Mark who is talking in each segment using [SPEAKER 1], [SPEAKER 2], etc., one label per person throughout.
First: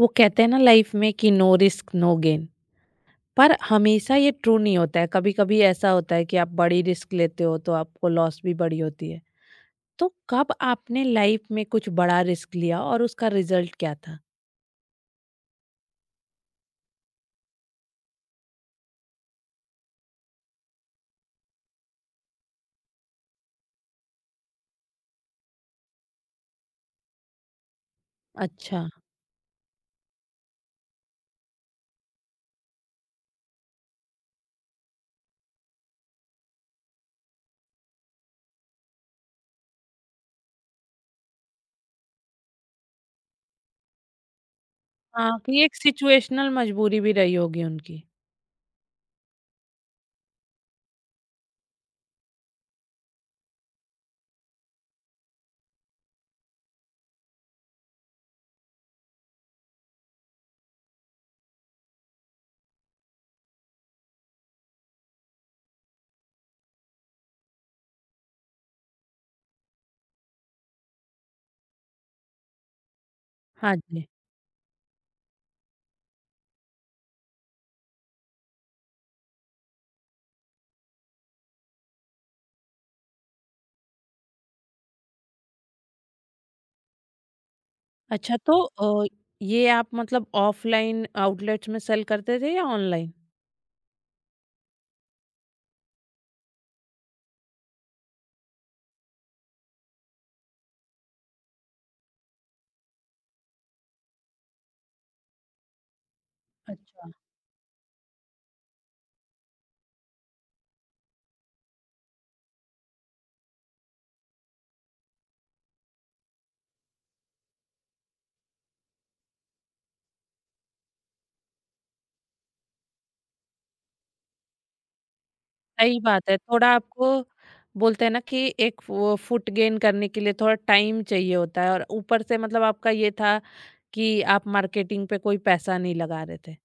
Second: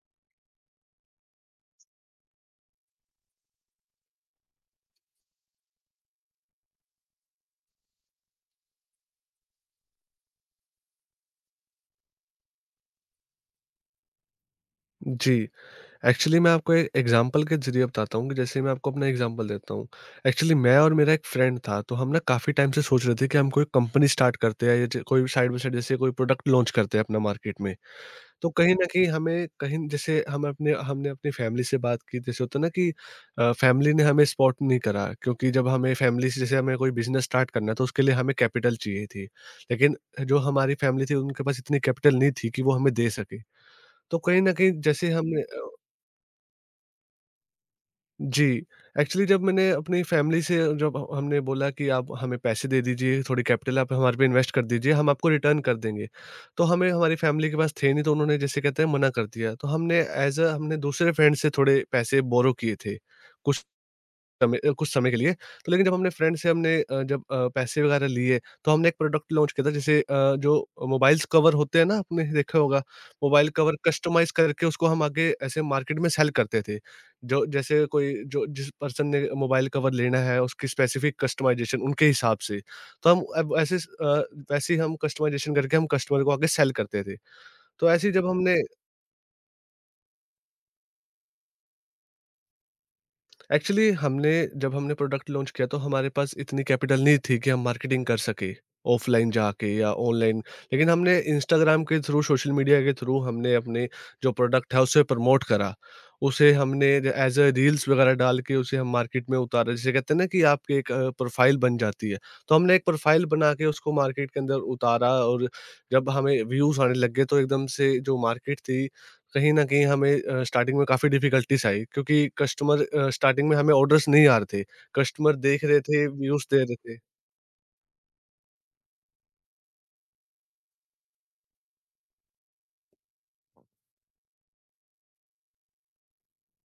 [SPEAKER 1] वो कहते हैं ना लाइफ में कि नो रिस्क नो गेन। पर हमेशा ये ट्रू नहीं होता है। कभी कभी ऐसा होता है कि आप बड़ी रिस्क लेते हो तो आपको लॉस भी बड़ी होती है। तो कब आपने लाइफ में कुछ बड़ा रिस्क लिया और उसका रिजल्ट क्या था?
[SPEAKER 2] जी, एक्चुअली मैं आपको ए एग्ज़ाम्पल के ज़रिए बताता हूँ कि जैसे मैं आपको अपना एग्ज़ाम्पल देता हूँ। एक्चुअली, मैं और मेरा एक फ्रेंड था, तो हम ना काफ़ी टाइम से सोच रहे थे कि हम कोई कंपनी स्टार्ट करते हैं, या ज कोई साइड बाय साइड जैसे कोई प्रोडक्ट लॉन्च करते हैं अपना मार्केट में। तो कहीं
[SPEAKER 1] अच्छा।
[SPEAKER 2] न कहीं हमें कहीं जैसे हम अपने हमने अपनी फैमिली से बात की। जैसे होता है ना कि फैमिली ने हमें सपोर्ट नहीं करा, क्योंकि जब हमें फैमिली से, जैसे हमें कोई बिज़नेस स्टार्ट करना है, तो उसके लिए हमें कैपिटल चाहिए थी। लेकिन जो हमारी फैमिली थी, उनके पास इतनी कैपिटल नहीं थी कि वो हमें दे सके। तो कहीं न कहीं जैसे
[SPEAKER 1] हाँ,
[SPEAKER 2] हमने
[SPEAKER 1] कि एक सिचुएशनल मजबूरी भी रही होगी उनकी।
[SPEAKER 2] जी, एक्चुअली जब मैंने अपनी फैमिली से, जब ह हमने बोला कि आप हमें पैसे दे दीजिए, थोड़ी कैपिटल आप हमारे पे इन्वेस्ट कर दीजिए, हम आपको रिटर्न कर देंगे। तो हमें, हमारी फैमिली के पास थे नहीं, तो उन्होंने, जैसे कहते हैं, मना कर दिया। तो हमने ऐज़ अ हमने दूसरे फ्रेंड से थोड़े पैसे बोरो किए थे। कुछ कुछ समय के लिए। तो लेकिन जब हमने फ्रेंड से हमने जब पैसे वगैरह लिए, तो हमने एक प्रोडक्ट लॉन्च किया था। जैसे जो मोबाइल्स कवर होते हैं ना, आपने देखा होगा, मोबाइल
[SPEAKER 1] हाँ
[SPEAKER 2] कवर
[SPEAKER 1] जी।
[SPEAKER 2] कस्टमाइज़ करके उसको हम आगे ऐसे मार्केट में सेल करते थे। जो जैसे कोई जो जिस पर्सन ने मोबाइल कवर लेना है, उसकी स्पेसिफिक कस्टमाइज़ेशन उनके हिसाब से। तो हम अब ऐसे वैसे ही हम कस्टमाइज़ेशन करके हम कस्टमर को आगे सेल करते थे। तो ऐसे ही
[SPEAKER 1] अच्छा। तो अ, ये आप मतलब ऑफलाइन आउटलेट्स में सेल करते थे या ऑनलाइन?
[SPEAKER 2] एक्चुअली हमने जब हमने प्रोडक्ट लॉन्च किया, तो हमारे पास इतनी कैपिटल नहीं थी कि हम मार्केटिंग कर सके, ऑफलाइन जाके या ऑनलाइन। लेकिन हमने इंस्टाग्राम के थ्रू, सोशल मीडिया के थ्रू हमने अपने जो प्रोडक्ट है उसे प्रमोट करा। उसे हमने
[SPEAKER 1] अच्छा।
[SPEAKER 2] एज अ रील्स वगैरह डाल के उसे हम मार्केट में उतारा, जिसे कहते हैं ना कि आपकी एक प्रोफाइल बन जाती है। तो हमने एक प्रोफाइल बना के उसको मार्केट के अंदर उतारा, और जब हमें व्यूज आने लग गए, तो एकदम से जो मार्केट थी, कहीं न कहीं हमें स्टार्टिंग में काफ़ी डिफ़िकल्टीज़ आई, क्योंकि कस्टमर, स्टार्टिंग में हमें ऑर्डर्स नहीं आ रहे थे। कस्टमर देख रहे
[SPEAKER 1] सही
[SPEAKER 2] थे,
[SPEAKER 1] बात है।
[SPEAKER 2] व्यूज़ दे
[SPEAKER 1] थोड़ा
[SPEAKER 2] रहे थे।
[SPEAKER 1] आपको बोलते हैं ना कि एक वो फुट गेन करने के लिए थोड़ा टाइम चाहिए होता है, और ऊपर से मतलब आपका ये था कि आप मार्केटिंग पे कोई पैसा नहीं लगा रहे थे।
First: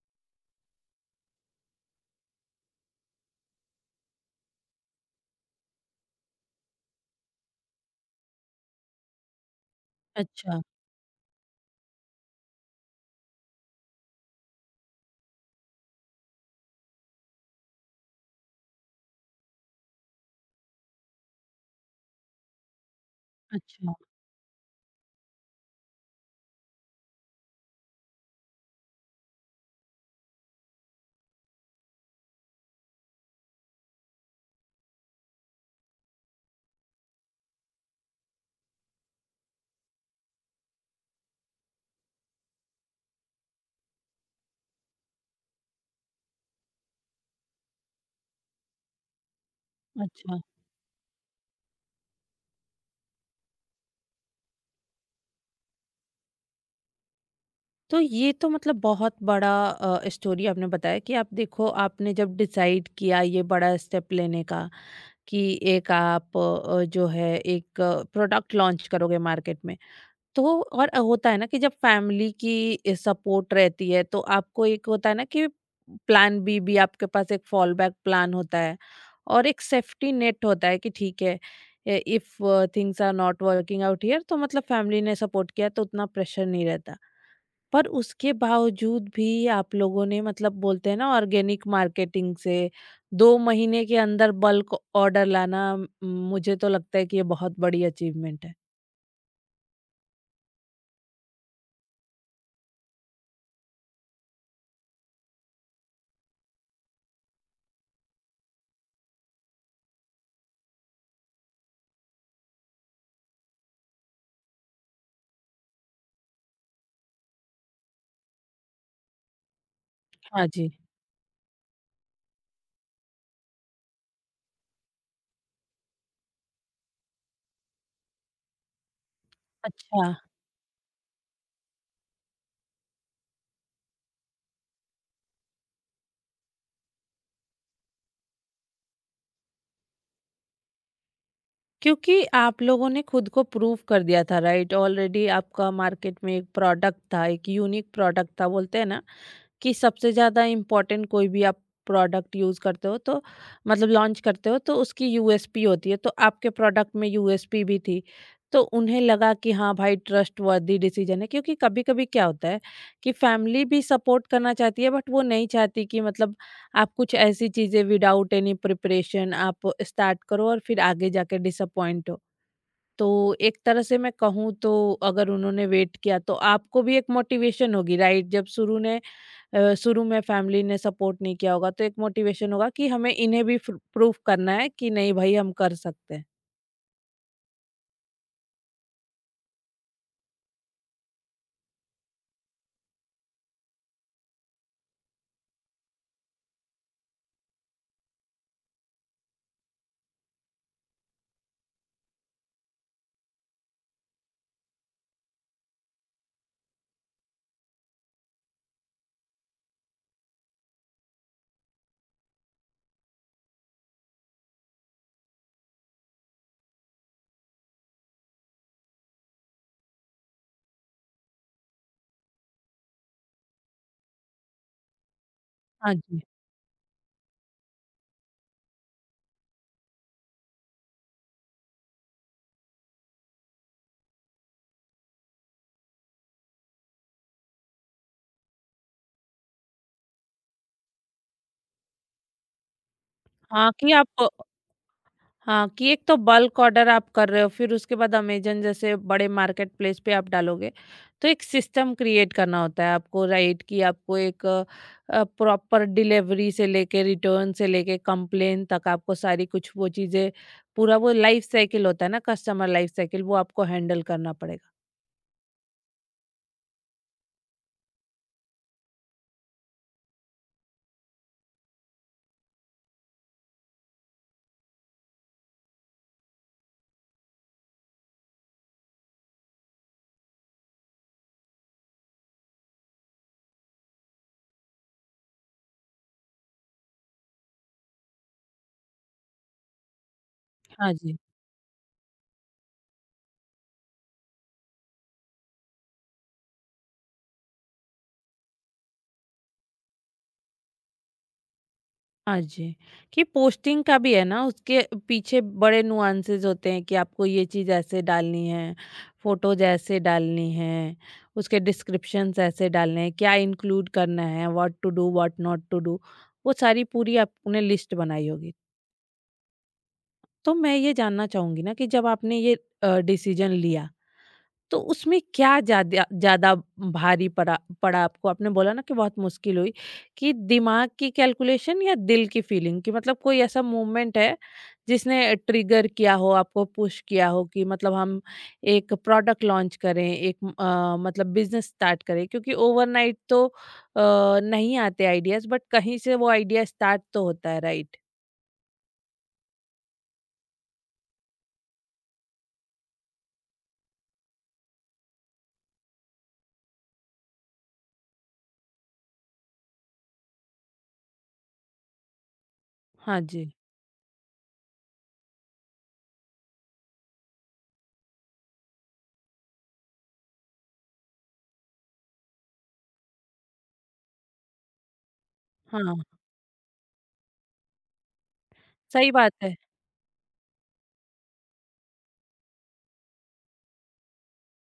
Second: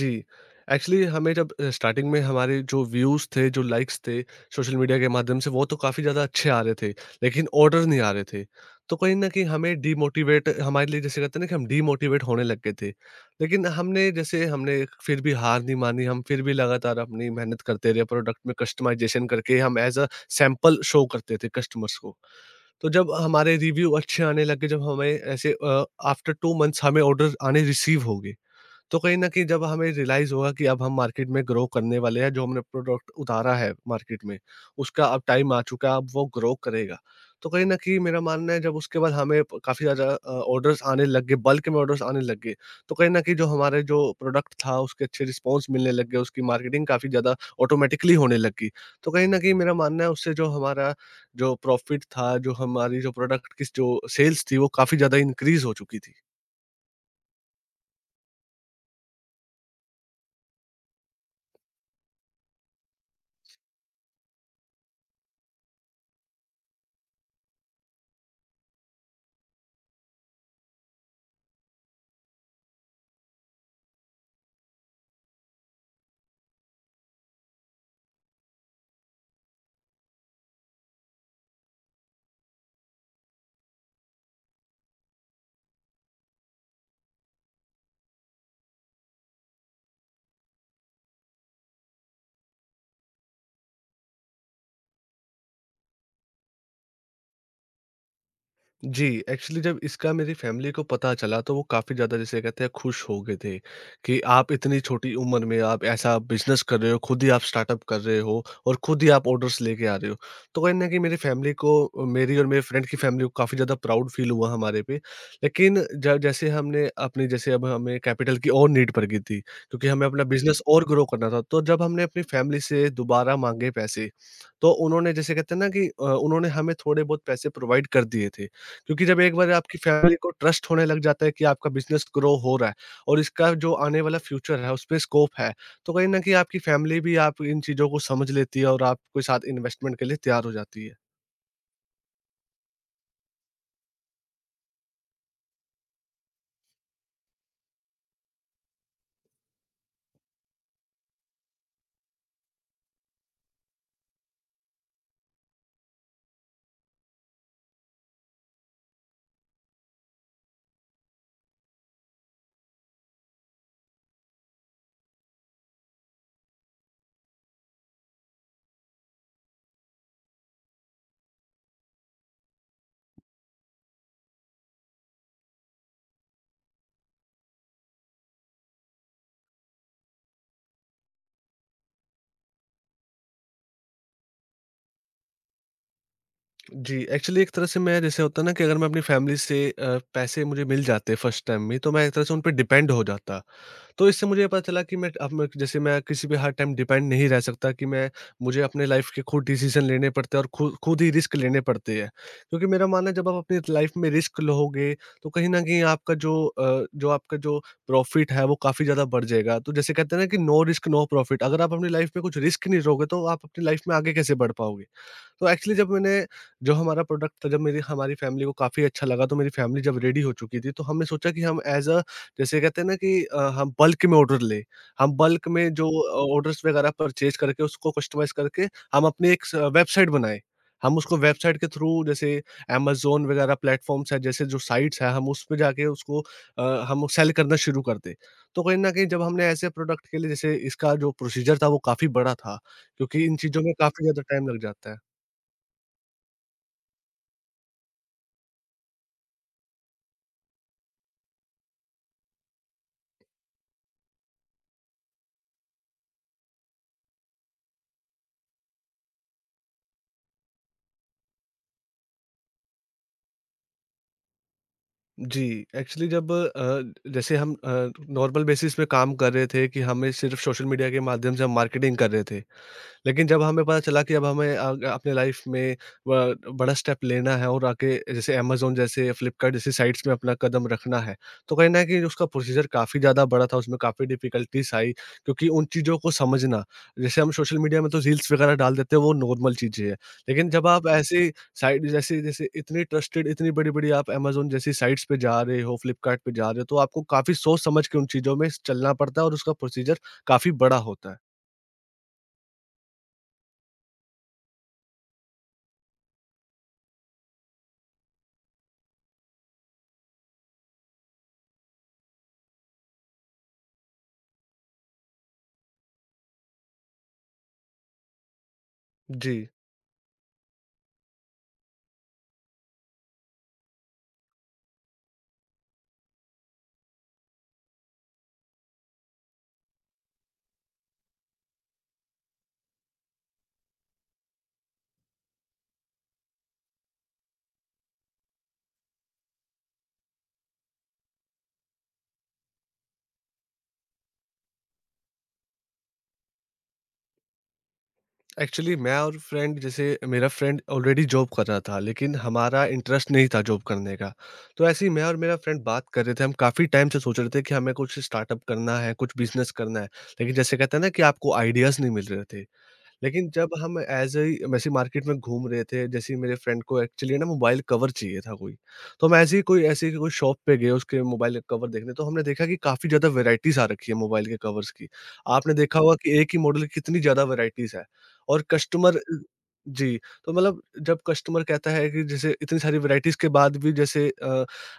[SPEAKER 2] जी। एक्चुअली हमें, जब स्टार्टिंग में हमारे जो व्यूज़ थे, जो लाइक्स थे, सोशल मीडिया के माध्यम से, वो तो काफ़ी ज़्यादा अच्छे आ रहे थे, लेकिन ऑर्डर नहीं आ रहे थे। तो कहीं न कहीं हमें डीमोटिवेट,
[SPEAKER 1] अच्छा।
[SPEAKER 2] हमारे लिए जैसे कहते हैं ना कि हम डीमोटिवेट होने लग गए थे। लेकिन हमने, जैसे हमने फिर भी हार नहीं मानी, हम फिर भी लगातार अपनी मेहनत करते रहे, प्रोडक्ट में कस्टमाइज़ेशन करके हम एज़ अ सैंपल शो करते थे कस्टमर्स को। तो जब हमारे रिव्यू
[SPEAKER 1] अच्छा।
[SPEAKER 2] अच्छे आने लगे, जब हमें ऐसे आफ्टर 2 मंथ्स हमें ऑर्डर आने रिसीव हो गए। तो कहीं न कहीं जब हमें रियलाइज़ होगा कि अब हम मार्केट में ग्रो करने वाले हैं, जो हमने प्रोडक्ट उतारा है मार्केट में, उसका अब टाइम आ चुका है, अब वो ग्रो करेगा। तो कहीं न कहीं मेरा मानना है, जब उसके बाद हमें प काफ़ी ज़्यादा ऑर्डर्स आने लग गए, बल्क में ऑर्डर्स आने लग गए, तो कहीं न कहीं जो हमारे जो प्रोडक्ट था उसके अच्छे रिस्पॉन्स मिलने लग गए, उसकी मार्केटिंग काफ़ी ज़्यादा ऑटोमैटिकली होने लग गई। तो कहीं न कहीं मेरा मानना है, उससे
[SPEAKER 1] अच्छा।
[SPEAKER 2] जो हमारा जो प्रॉफ़िट था, जो हमारी, जो प्रोडक्ट की जो सेल्स थी, वो काफ़ी ज़्यादा इंक्रीज़ हो चुकी थी।
[SPEAKER 1] तो ये तो मतलब बहुत बड़ा स्टोरी आपने बताया, कि आप देखो आपने जब डिसाइड किया ये बड़ा स्टेप लेने का, कि एक आप जो है एक प्रोडक्ट लॉन्च करोगे मार्केट में। तो और होता है ना कि जब फैमिली की सपोर्ट रहती है तो आपको एक होता है ना कि प्लान बी भी आपके पास, एक फॉल बैक प्लान होता है और एक सेफ्टी नेट होता है कि ठीक है, if things are not working out here, तो मतलब फैमिली ने सपोर्ट किया तो उतना प्रेशर नहीं रहता। पर उसके बावजूद भी आप लोगों ने मतलब बोलते हैं ना, ऑर्गेनिक मार्केटिंग से दो महीने के अंदर बल्क ऑर्डर लाना मुझे तो लगता है कि ये बहुत बड़ी अचीवमेंट है।
[SPEAKER 2] जी, एक्चुअली जब इसका मेरी फैमिली को पता चला, तो वो काफ़ी ज़्यादा, जिसे कहते हैं, खुश हो गए थे कि आप इतनी छोटी उम्र में आप ऐसा बिज़नेस कर रहे हो, खुद ही आप स्टार्टअप कर रहे हो, और खुद ही आप ऑर्डर्स लेके आ रहे हो। तो कहीं न कहीं मेरी फैमिली को, मेरी और मेरे फ्रेंड की फैमिली को काफ़ी ज़्यादा प्राउड फ़ील हुआ हमारे पे। लेकिन ज जैसे हमने अपनी, जैसे अब हमें कैपिटल की और नीड पड़ गई थी, क्योंकि हमें अपना
[SPEAKER 1] हाँ
[SPEAKER 2] बिज़नेस
[SPEAKER 1] जी।
[SPEAKER 2] और ग्रो करना था। तो जब हमने अपनी फैमिली से दोबारा माँगे पैसे, तो उन्होंने, जैसे कहते हैं ना कि उन्होंने हमें थोड़े बहुत पैसे प्रोवाइड कर दिए थे। क्योंकि जब एक बार आपकी
[SPEAKER 1] अच्छा।
[SPEAKER 2] फैमिली को ट्रस्ट होने लग जाता है कि आपका बिज़नेस ग्रो हो रहा है, और इसका जो आने वाला फ्यूचर है उसपे स्कोप है, तो कहीं न कहीं आपकी फैमिली भी आप इन चीज़ों को समझ लेती है, और आपके साथ इन्वेस्टमेंट के लिए तैयार हो जाती है।
[SPEAKER 1] क्योंकि आप लोगों ने खुद को प्रूव कर दिया था, राइट? ऑलरेडी आपका मार्केट में एक प्रोडक्ट था, एक यूनिक प्रोडक्ट था। बोलते हैं ना कि सबसे ज़्यादा इम्पोर्टेंट, कोई भी आप प्रोडक्ट यूज़ करते हो तो मतलब लॉन्च करते हो तो उसकी यूएसपी होती है, तो आपके प्रोडक्ट में यूएसपी भी थी। तो उन्हें लगा कि हाँ भाई, ट्रस्ट वर्दी डिसीजन है। क्योंकि कभी कभी क्या होता है कि फैमिली भी सपोर्ट करना चाहती है बट वो नहीं चाहती कि मतलब आप कुछ ऐसी चीज़ें विदाउट एनी प्रिपरेशन आप स्टार्ट करो और फिर आगे जाके डिसअपॉइंट हो। तो एक तरह से मैं कहूँ तो अगर उन्होंने वेट किया तो आपको भी एक मोटिवेशन होगी, राइट? जब शुरू में फैमिली ने सपोर्ट नहीं किया होगा तो एक मोटिवेशन होगा कि हमें इन्हें भी प्रूफ करना है कि नहीं भाई, हम कर सकते हैं।
[SPEAKER 2] जी, एक्चुअली एक तरह से मैं, जैसे होता है ना कि अगर मैं अपनी फैमिली से पैसे मुझे मिल जाते फर्स्ट टाइम में, तो मैं एक तरह से उन पे डिपेंड हो जाता। तो इससे मुझे ये पता चला कि मैं अब मैं जैसे मैं किसी पे हर टाइम डिपेंड नहीं रह सकता, कि मैं, मुझे अपने लाइफ के खुद डिसीजन लेने पड़ते हैं, और खुद खुद ही रिस्क लेने पड़ते हैं। क्योंकि मेरा मानना है, जब आप अपनी लाइफ में रिस्क लोगे, तो कहीं ना कहीं आपका जो जो आपका जो प्रॉफिट है वो काफ़ी ज़्यादा बढ़ जाएगा। तो जैसे कहते हैं ना कि नो रिस्क नो प्रॉफिट, अगर आप अपनी लाइफ में कुछ रिस्क नहीं लोगे, तो आप अपनी लाइफ में आगे कैसे बढ़ पाओगे? तो एक्चुअली जब मैंने, जो हमारा प्रोडक्ट था, जब मेरी हमारी फैमिली को काफ़ी अच्छा लगा, तो मेरी फैमिली जब रेडी हो चुकी थी, तो हमने सोचा कि हम एज़ अ, जैसे कहते हैं ना कि हम बल्क में ऑर्डर लें। हम बल्क में जो
[SPEAKER 1] हाँ जी।
[SPEAKER 2] ऑर्डर्स वगैरह परचेज़ करके, उसको कस्टमाइज़ करके, हम अपनी एक स वेबसाइट बनाएँ। हम उसको वेबसाइट के थ्रू, जैसे अमेज़न वगैरह प्लेटफ़ॉर्म्स हैं, जैसे जो साइट्स हैं, हम उसपे जाके उसको हम सेल करना शुरू कर दें। तो कहीं न कहीं जब हमने ऐसे प्रोडक्ट के लिए, जैसे इसका जो प्रोसीजर था वो काफ़ी बड़ा था, क्योंकि इन चीज़ों
[SPEAKER 1] हाँ,
[SPEAKER 2] में
[SPEAKER 1] कि
[SPEAKER 2] काफ़ी ज़्यादा
[SPEAKER 1] आप
[SPEAKER 2] टाइम लग जाता है।
[SPEAKER 1] हाँ, कि एक तो बल्क ऑर्डर आप कर रहे हो, फिर उसके बाद अमेज़न जैसे बड़े मार्केट प्लेस पे आप डालोगे, तो एक सिस्टम क्रिएट करना होता है आपको, राइट? कि आपको एक प्रॉपर डिलीवरी से लेके, रिटर्न से लेके, कंप्लेन तक आपको सारी कुछ वो चीज़ें, पूरा वो लाइफ साइकिल होता है ना, कस्टमर लाइफ साइकिल, वो आपको हैंडल करना पड़ेगा।
[SPEAKER 2] जी, एक्चुअली जब जैसे हम नॉर्मल बेसिस पे काम कर रहे थे कि हमें सिर्फ़ सोशल मीडिया के माध्यम से हम मार्केटिंग कर रहे थे। लेकिन जब हमें पता चला कि अब हमें आग अपने लाइफ में ब बड़ा स्टेप लेना है, और आगे जैसे अमेज़न, जैसे फ्लिपकार्ट जैसी साइट्स में अपना कदम रखना है, तो कहीं न कहीं उसका प्रोसीजर काफ़ी ज़्यादा बड़ा था, उसमें काफ़ी डिफ़िकल्टीज़ आई, क्योंकि उन चीज़ों को समझना, जैसे हम सोशल मीडिया में तो रील्स वगैरह डाल देते हैं, वो नॉर्मल चीज़ें हैं। लेकिन जब आप,
[SPEAKER 1] हाँ
[SPEAKER 2] जी,
[SPEAKER 1] जी।
[SPEAKER 2] ऐसी साइट, जैसे जैसे इतनी ट्रस्टेड, इतनी बड़ी-बड़ी, आप अमेज़न जैसी साइट्स पे जा रहे हो, फ्लिपकार्ट पे जा रहे हो, तो आपको काफ़ी सोच समझ के उन चीज़ों में चलना पड़ता है, और उसका प्रोसीजर काफ़ी बड़ा होता है।
[SPEAKER 1] हाँ जी, कि पोस्टिंग का भी है ना, उसके पीछे बड़े नुआंसेस होते हैं कि आपको ये चीज़ ऐसे डालनी है, फोटोज ऐसे डालनी है, उसके डिस्क्रिप्शंस ऐसे डालने हैं, क्या इंक्लूड करना है, what to do, what not to do, वो सारी पूरी आपने लिस्ट बनाई होगी।
[SPEAKER 2] जी।
[SPEAKER 1] तो मैं ये जानना चाहूँगी ना कि जब आपने ये डिसीजन लिया, तो उसमें क्या ज़्यादा ज़्यादा भारी पड़ा पड़ा आपको? आपने बोला ना कि बहुत मुश्किल हुई, कि दिमाग की कैलकुलेशन या दिल की फीलिंग, कि मतलब कोई ऐसा मूवमेंट है जिसने ट्रिगर किया हो, आपको पुश किया हो, कि मतलब हम एक प्रोडक्ट लॉन्च करें, एक मतलब बिज़नेस स्टार्ट करें, क्योंकि ओवरनाइट तो नहीं आते आइडियाज़, बट कहीं से वो आइडिया स्टार्ट तो होता है, राइट?
[SPEAKER 2] एक्चुअली मैं और फ्रेंड, जैसे मेरा फ्रेंड ऑलरेडी जॉब कर रहा था, लेकिन हमारा इंटरेस्ट नहीं था जॉब करने का। तो ऐसे ही मैं और मेरा फ्रेंड बात कर रहे थे, हम काफ़ी टाइम से सोच रहे थे कि हमें कुछ स्टार्टअप करना है, कुछ बिजनेस करना है, लेकिन जैसे कहते हैं ना कि आपको आइडियाज़ नहीं मिल रहे थे।
[SPEAKER 1] हाँ
[SPEAKER 2] लेकिन जब
[SPEAKER 1] जी।
[SPEAKER 2] हम ऐसे ही, वैसे मार्केट में घूम रहे थे, जैसे ही मेरे फ्रेंड को एक्चुअली ना मोबाइल कवर चाहिए था कोई। तो हम ऐसे ही कोई शॉप पे गए उसके मोबाइल कवर देखने, तो हमने देखा कि काफ़ी ज़्यादा वैराइटीज़ आ रखी है मोबाइल के कवर्स की। आपने देखा होगा
[SPEAKER 1] हाँ,
[SPEAKER 2] कि एक ही मॉडल की कितनी ज़्यादा वैराइटीज़ है, और कस्टमर
[SPEAKER 1] सही बात है।
[SPEAKER 2] जी, तो मतलब जब कस्टमर कहता है कि जैसे इतनी सारी वैराइटीज़ के बाद भी, जैसे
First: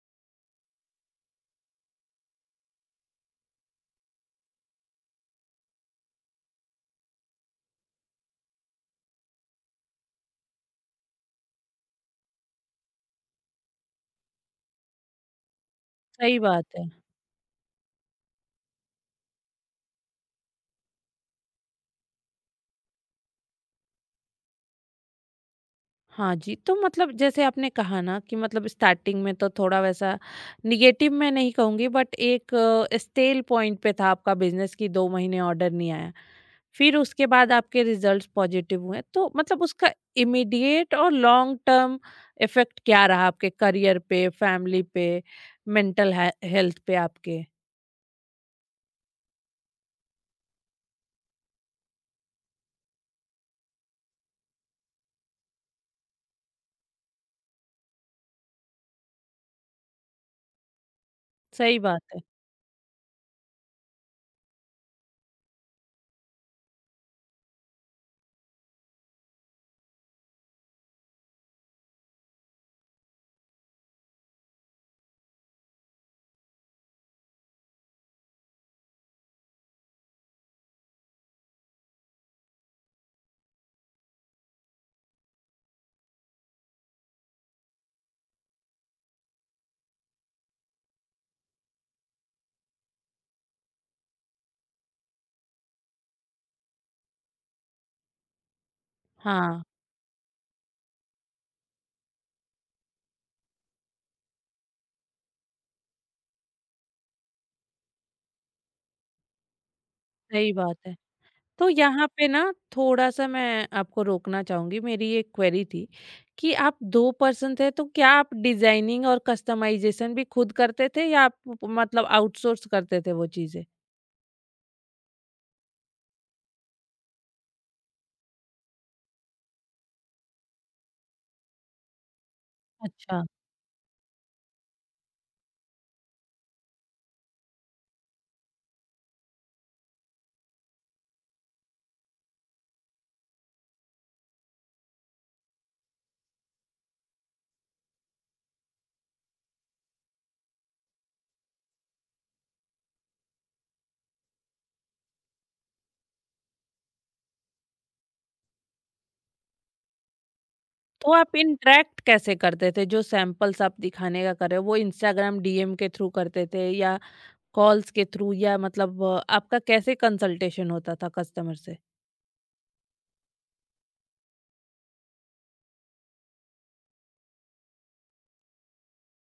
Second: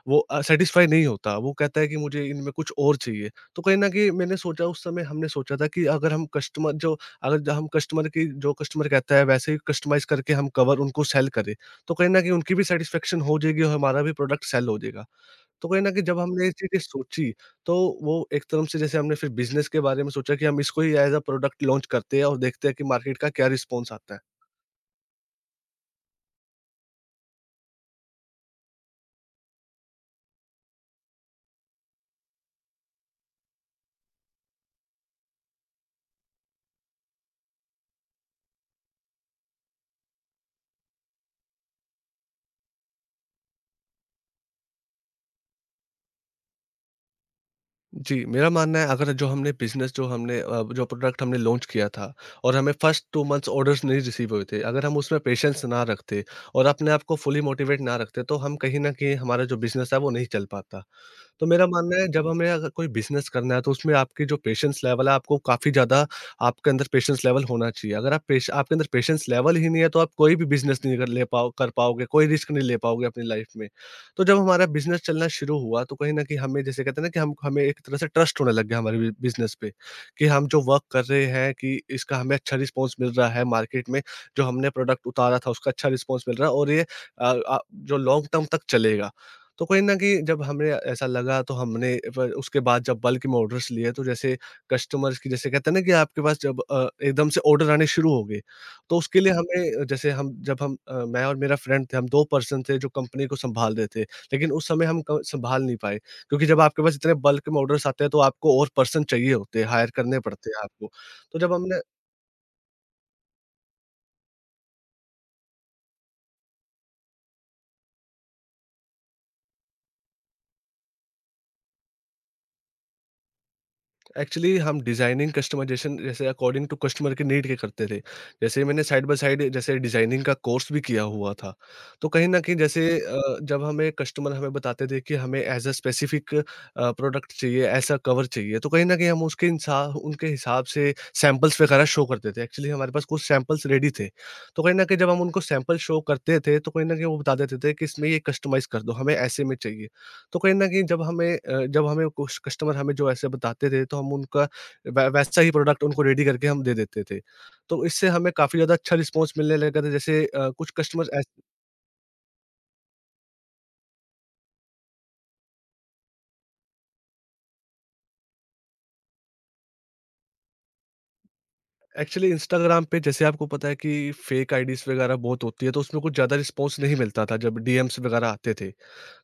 [SPEAKER 2] वो सैटिस्फाई नहीं होता, वो कहता है कि मुझे इनमें कुछ और चाहिए। तो कहीं न कहीं मैंने सोचा, उस समय हमने सोचा था कि अगर हम कस्टमर जो, अगर ज हम कस्टमर की, जो कस्टमर कहता है वैसे ही कस्टमाइज़ करके हम कवर उनको सेल करें, तो कहीं न कहीं उनकी भी सैटिस्फैक्शन हो जाएगी, और हमारा भी प्रोडक्ट सेल हो जाएगा। तो कहीं न कहीं जब
[SPEAKER 1] सही
[SPEAKER 2] हमने ये
[SPEAKER 1] बात
[SPEAKER 2] चीज़ें
[SPEAKER 1] है।
[SPEAKER 2] सोची, तो वो एक तरफ से जैसे हमने फिर बिज़नेस के बारे में सोचा कि हम इसको ही ऐज़ अ प्रोडक्ट लॉन्च करते हैं, और देखते हैं कि मार्केट का क्या रिस्पॉन्स आता है।
[SPEAKER 1] हाँ जी, तो मतलब जैसे आपने कहा ना कि मतलब स्टार्टिंग में तो थोड़ा वैसा निगेटिव मैं नहीं कहूँगी, बट एक स्टेल पॉइंट पे था आपका बिजनेस, कि 2 महीने ऑर्डर नहीं आया। फिर उसके बाद आपके रिजल्ट्स पॉजिटिव हुए, तो मतलब उसका इमीडिएट और लॉन्ग टर्म इफ़ेक्ट क्या रहा आपके करियर पे, फैमिली पे, मेंटल हे हेल्थ पे आपके?
[SPEAKER 2] जी, मेरा मानना है, अगर जो हमने बिज़नेस, जो हमने जो प्रोडक्ट हमने लॉन्च किया था, और हमें फर्स्ट 2 मंथ्स ऑर्डर्स नहीं रिसीव हुए थे, अगर हम उसमें पेशेंस ना रखते, और अपने आप को फुली मोटिवेट ना रखते, तो हम कहीं न कहीं, हमारा जो बिज़नेस है वो नहीं चल पाता। तो मेरा
[SPEAKER 1] सही बात
[SPEAKER 2] मानना है,
[SPEAKER 1] है।
[SPEAKER 2] जब हमें अगर कोई बिज़नेस करना है, तो उसमें आपकी जो पेशेंस लेवल है, आपको काफ़ी ज़्यादा आपके अंदर पेशेंस लेवल होना चाहिए। अगर आप पेश आपके अंदर पेशेंस लेवल ही नहीं है, तो आप कोई भी बिज़नेस नहीं कर पाओगे, कोई रिस्क नहीं ले पाओगे अपनी लाइफ़ में। तो जब हमारा बिज़नेस चलना शुरू हुआ तो कहीं न कहीं हमें जैसे कहते हैं ना कि हम हमें एक तरह से ट्रस्ट होने लग गया हमारे बि बिज़नेस पे, कि हम जो वर्क कर रहे हैं कि इसका हमें अच्छा रिस्पॉन्स मिल रहा है मार्केट में, जो हमने प्रोडक्ट उतारा था उसका अच्छा रिस्पॉन्स मिल रहा है और ये जो लॉन्ग टर्म तक चलेगा। तो कहीं न कहीं जब हमें ऐसा लगा तो हमने फिर उसके बाद जब बल्क में ऑर्डर्स लिए तो जैसे कस्टमर्स की जैसे कहते हैं ना कि आपके पास जब एकदम से ऑर्डर आने शुरू हो गए, तो उसके लिए
[SPEAKER 1] हाँ,
[SPEAKER 2] हमें जैसे हम जब हम अ, मैं और मेरा फ्रेंड थे, हम 2 पर्सन थे जो कंपनी को सँभाल रहे थे। लेकिन उस समय हम क सँभाल नहीं पाए, क्योंकि जब आपके पास इतने बल्क में ऑर्डर्स आते हैं तो आपको और पर्सन चाहिए होते हैं, हायर करने पड़ते
[SPEAKER 1] सही
[SPEAKER 2] हैं
[SPEAKER 1] बात
[SPEAKER 2] आपको।
[SPEAKER 1] है।
[SPEAKER 2] तो जब
[SPEAKER 1] तो
[SPEAKER 2] हमने
[SPEAKER 1] यहाँ पे ना थोड़ा-सा मैं आपको रोकना चाहूँगी, मेरी एक क्वेरी थी कि आप 2 पर्सन थे, तो क्या आप डिज़ाइनिंग और कस्टमाइज़ेशन भी खुद करते थे, या आप मतलब आउटसोर्स करते थे वो चीज़ें?
[SPEAKER 2] एक्चुअली हम डिजाइनिंग कस्टमाइजेशन जैसे अकॉर्डिंग टू कस्टमर के नीड के करते थे। जैसे मैंने साइड बाय साइड जैसे डिजाइनिंग का कोर्स भी किया हुआ था। तो कहीं ना कहीं जैसे
[SPEAKER 1] अच्छा।
[SPEAKER 2] जब हमें कस्टमर हमें बताते थे कि हमें एज अ स्पेसिफिक प्रोडक्ट चाहिए, ऐसा कवर चाहिए, तो कहीं ना कहीं हम उसके इंसा उनके हिसाब से सैम्पल्स वगैरह शो करते थे। एक्चुअली हमारे पास कुछ सैम्पल्स रेडी थे। तो कहीं ना कहीं जब हम उनको सैम्पल शो करते थे तो कहीं ना कहीं वो बता देते थे कि इसमें ये कस्टमाइज कर दो, हमें ऐसे में चाहिए। तो कहीं न कहीं जब हमें कुछ कस्टमर हमें जो ऐसे बताते थे, तो हम उनका वै वैसा ही प्रोडक्ट उनको रेडी करके हम दे देते थे। तो इससे हमें काफ़ी ज़्यादा अच्छा रिस्पॉन्स मिलने लगा था। जैसे कुछ कस्टमर
[SPEAKER 1] तो
[SPEAKER 2] ऐस
[SPEAKER 1] आप इंटरैक्ट कैसे करते थे? जो सैंपल्स आप दिखाने का कर रहे हो, वो इंस्टाग्राम डीएम के थ्रू करते थे या कॉल्स के थ्रू, या मतलब आपका कैसे कंसल्टेशन होता था कस्टमर से?
[SPEAKER 2] एक्चुअली इंस्टाग्राम पे जैसे आपको पता है कि फेक आईडीज़ वगैरह बहुत होती है, तो उसमें कुछ ज़्यादा रिस्पॉन्स नहीं मिलता था जब डीएम्स वगैरह आते थे।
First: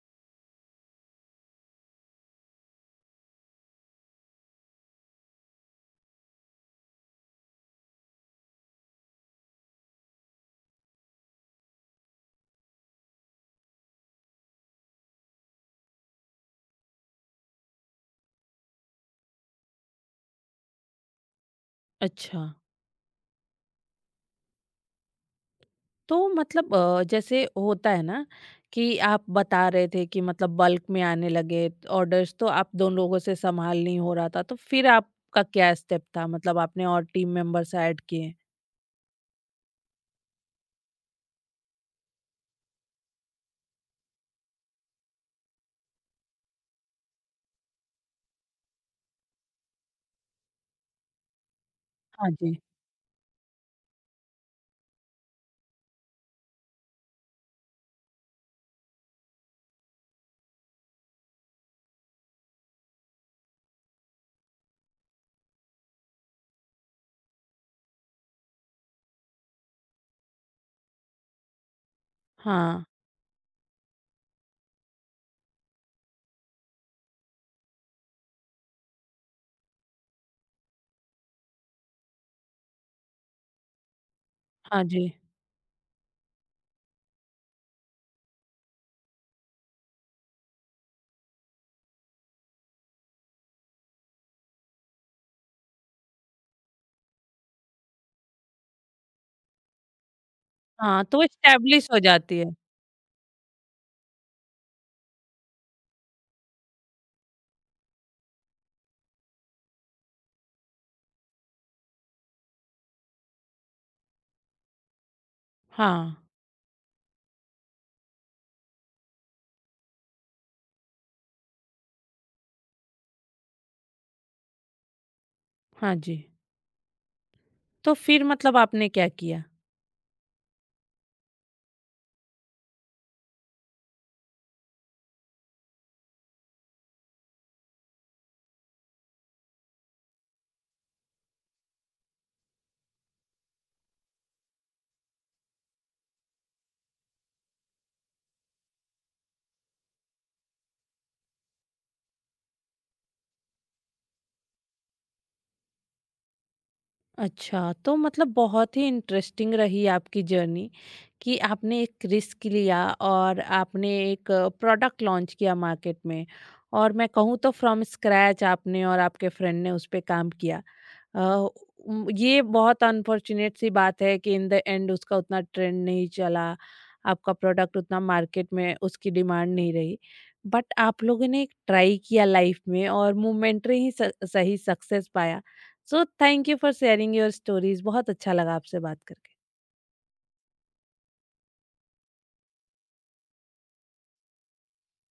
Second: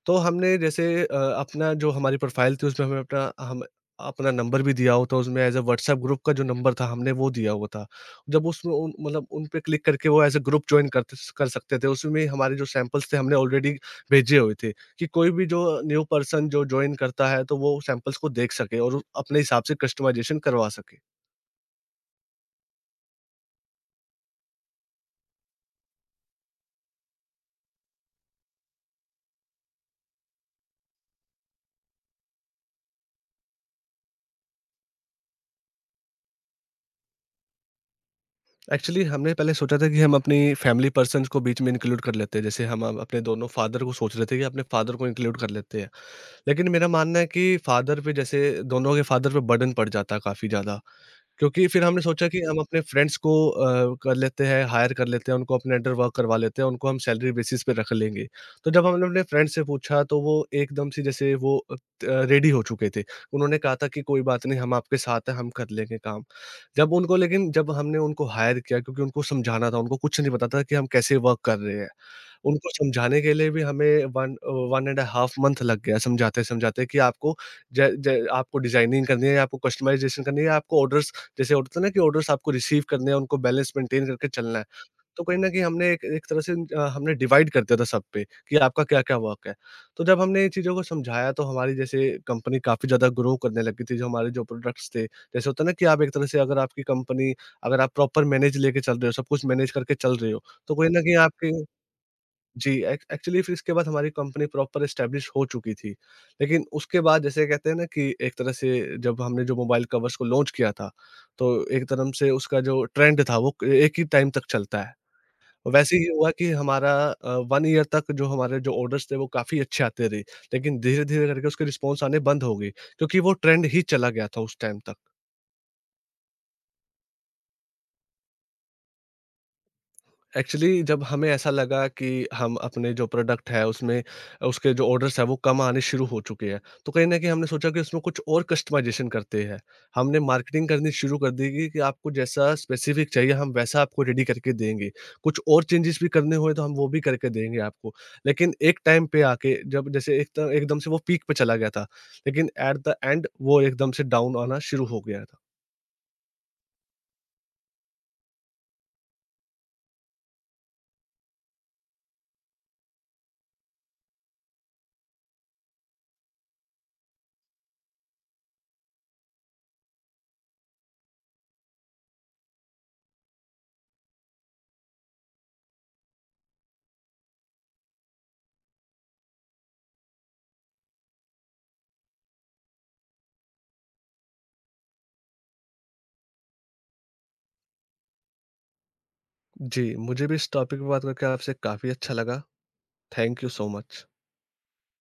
[SPEAKER 2] तो हमने जैसे अपना जो हमारी प्रोफ़ाइल थी उसमें हमें अपना हम अपना नंबर भी दिया हुआ था। उसमें एज़ अ व्हाट्सएप ग्रुप का जो नंबर था हमने वो दिया हुआ था। जब उसमें उन पे क्लिक करके वो एज़ अ ग्रुप जॉइन करते स कर सकते थे। उसमें हमारे जो सैंपल्स थे हमने ऑलरेडी भेजे हुए थे, कि कोई भी जो न्यू पर्सन जो जॉइन करता है तो वो सैंपल्स को देख सके और अपने हिसाब से कस्टमाइज़ेशन करवा सके।
[SPEAKER 1] अच्छा। तो मतलब जैसे होता है ना कि आप बता रहे थे कि मतलब बल्क में आने लगे ऑर्डर्स, तो आप दोनों लोगों से संभाल नहीं हो रहा था, तो फिर आपका क्या स्टेप था, मतलब आपने और टीम मेंबर्स ऐड किए?
[SPEAKER 2] एक्चुअली हमने पहले सोचा था कि हम अपनी फैमिली पर्सन्स को बीच में इंक्लूड कर लेते हैं। जैसे हम अब अपने दोनों फादर को सोच रहे थे कि अपने फादर को इंक्लूड कर लेते हैं। लेकिन मेरा मानना है कि फादर पे जैसे दोनों के फादर पे बर्डन पड़ जाता है काफ़ी ज़्यादा। क्योंकि फिर हमने सोचा
[SPEAKER 1] हाँ
[SPEAKER 2] कि हम
[SPEAKER 1] जी।
[SPEAKER 2] अपने फ्रेंड्स को हायर कर लेते हैं, उनको अपने अंडर वर्क करवा लेते हैं, उनको हम सैलरी बेसिस पे रख लेंगे। तो जब हमने अपने फ्रेंड से पूछा तो वो एकदम से जैसे वो रेडी हो चुके थे। उन्होंने कहा था कि कोई बात नहीं, हम आपके साथ हैं, हम कर लेंगे काम। जब उनको लेकिन जब हमने उनको हायर किया, क्योंकि उनको समझाना था, उनको कुछ नहीं पता था कि हम कैसे वर्क कर रहे हैं। उनको
[SPEAKER 1] हाँ।
[SPEAKER 2] समझाने के लिए भी हमें 1 एंड अ हाफ मंथ लग गया समझाते-समझाते, कि आपको ज ज आपको डिज़ाइनिंग करनी है, आपको कस्टमाइज़ेशन करनी है, आपको ऑर्डर्स, जैसे होता है ना कि ऑर्डर्स आपको रिसीव करने हैं, उनको बैलेंस मेंटेन करके चलना है।
[SPEAKER 1] हाँ जी।
[SPEAKER 2] तो कहीं न कहीं हमने एक एक तरह से हमने डिवाइड कर दिया था सब पे कि आपका क्या-क्या वर्क है। तो जब हमने ये चीज़ों को समझाया तो हमारी जैसे कंपनी काफ़ी ज़्यादा ग्रो करने लगी थी, जो हमारे जो प्रोडक्ट्स थे। जैसे होता है ना कि आप एक तरह से अगर आपकी कंपनी, अगर आप प्रॉपर मैनेज लेके चल रहे हो, सब कुछ मैनेज करके चल रहे हो, तो कहीं न
[SPEAKER 1] हाँ,
[SPEAKER 2] कहीं
[SPEAKER 1] तो वो
[SPEAKER 2] आपके।
[SPEAKER 1] स्टैब्लिश हो जाती है।
[SPEAKER 2] जी, एक्चुअली फिर इसके बाद हमारी कंपनी प्रॉपर एस्टेब्लिश हो चुकी थी। लेकिन उसके बाद जैसे कहते हैं ना कि एक तरह से जब हमने जो मोबाइल कवर्स को लॉन्च किया था, तो एक तरह से उसका जो ट्रेंड था वो क एक ही टाइम तक चलता है। वैसे ही
[SPEAKER 1] हाँ।
[SPEAKER 2] हुआ कि हमारा 1 ईयर तक जो हमारे जो ऑर्डर्स थे वो काफ़ी अच्छे आते रहे। लेकिन धीरे-धीरे करके उसके रिस्पॉन्स आने बंद हो गए, क्योंकि वो ट्रेंड ही चला गया था उस टाइम तक।
[SPEAKER 1] हाँ जी। तो फिर मतलब आपने क्या किया?
[SPEAKER 2] एक्चुअली जब हमें ऐसा लगा कि हम अपने जो प्रोडक्ट है उसमें उसके जो ऑर्डर्स है वो कम आने शुरू हो चुके हैं, तो कहीं ना कहीं हमने सोचा कि उसमें कुछ और कस्टमाइजेशन करते हैं। हमने मार्केटिंग करनी शुरू कर दी कि आपको जैसा स्पेसिफिक चाहिए हम वैसा आपको रेडी करके देंगे, कुछ और चेंजेस भी करने हुए तो हम वो भी करके देंगे आपको। लेकिन एक टाइम पे आके जब जैसे एकदम से वो पीक पे चला गया था, लेकिन एट द एंड वो एकदम से डाउन आना शुरू हो गया था।
[SPEAKER 1] अच्छा, तो मतलब बहुत ही इंटरेस्टिंग रही आपकी जर्नी, कि आपने एक रिस्क लिया और आपने एक प्रोडक्ट लॉन्च किया मार्केट में, और मैं कहूँ तो फ्रॉम स्क्रैच आपने और आपके फ्रेंड ने उस पे काम किया। अ, ये बहुत अनफॉर्चुनेट सी बात है कि इन द एंड उसका उतना ट्रेंड नहीं चला, आपका प्रोडक्ट उतना मार्केट में उसकी डिमांड नहीं रही। बट आप लोगों ने एक ट्राई किया लाइफ में और मोमेंटरी ही स सही सक्सेस पाया। So thank you for sharing your stories, बहुत अच्छा लगा आपसे बात कर
[SPEAKER 2] जी, मुझे भी इस टॉपिक पे बात करके आपसे काफ़ी अच्छा लगा। Thank you so much.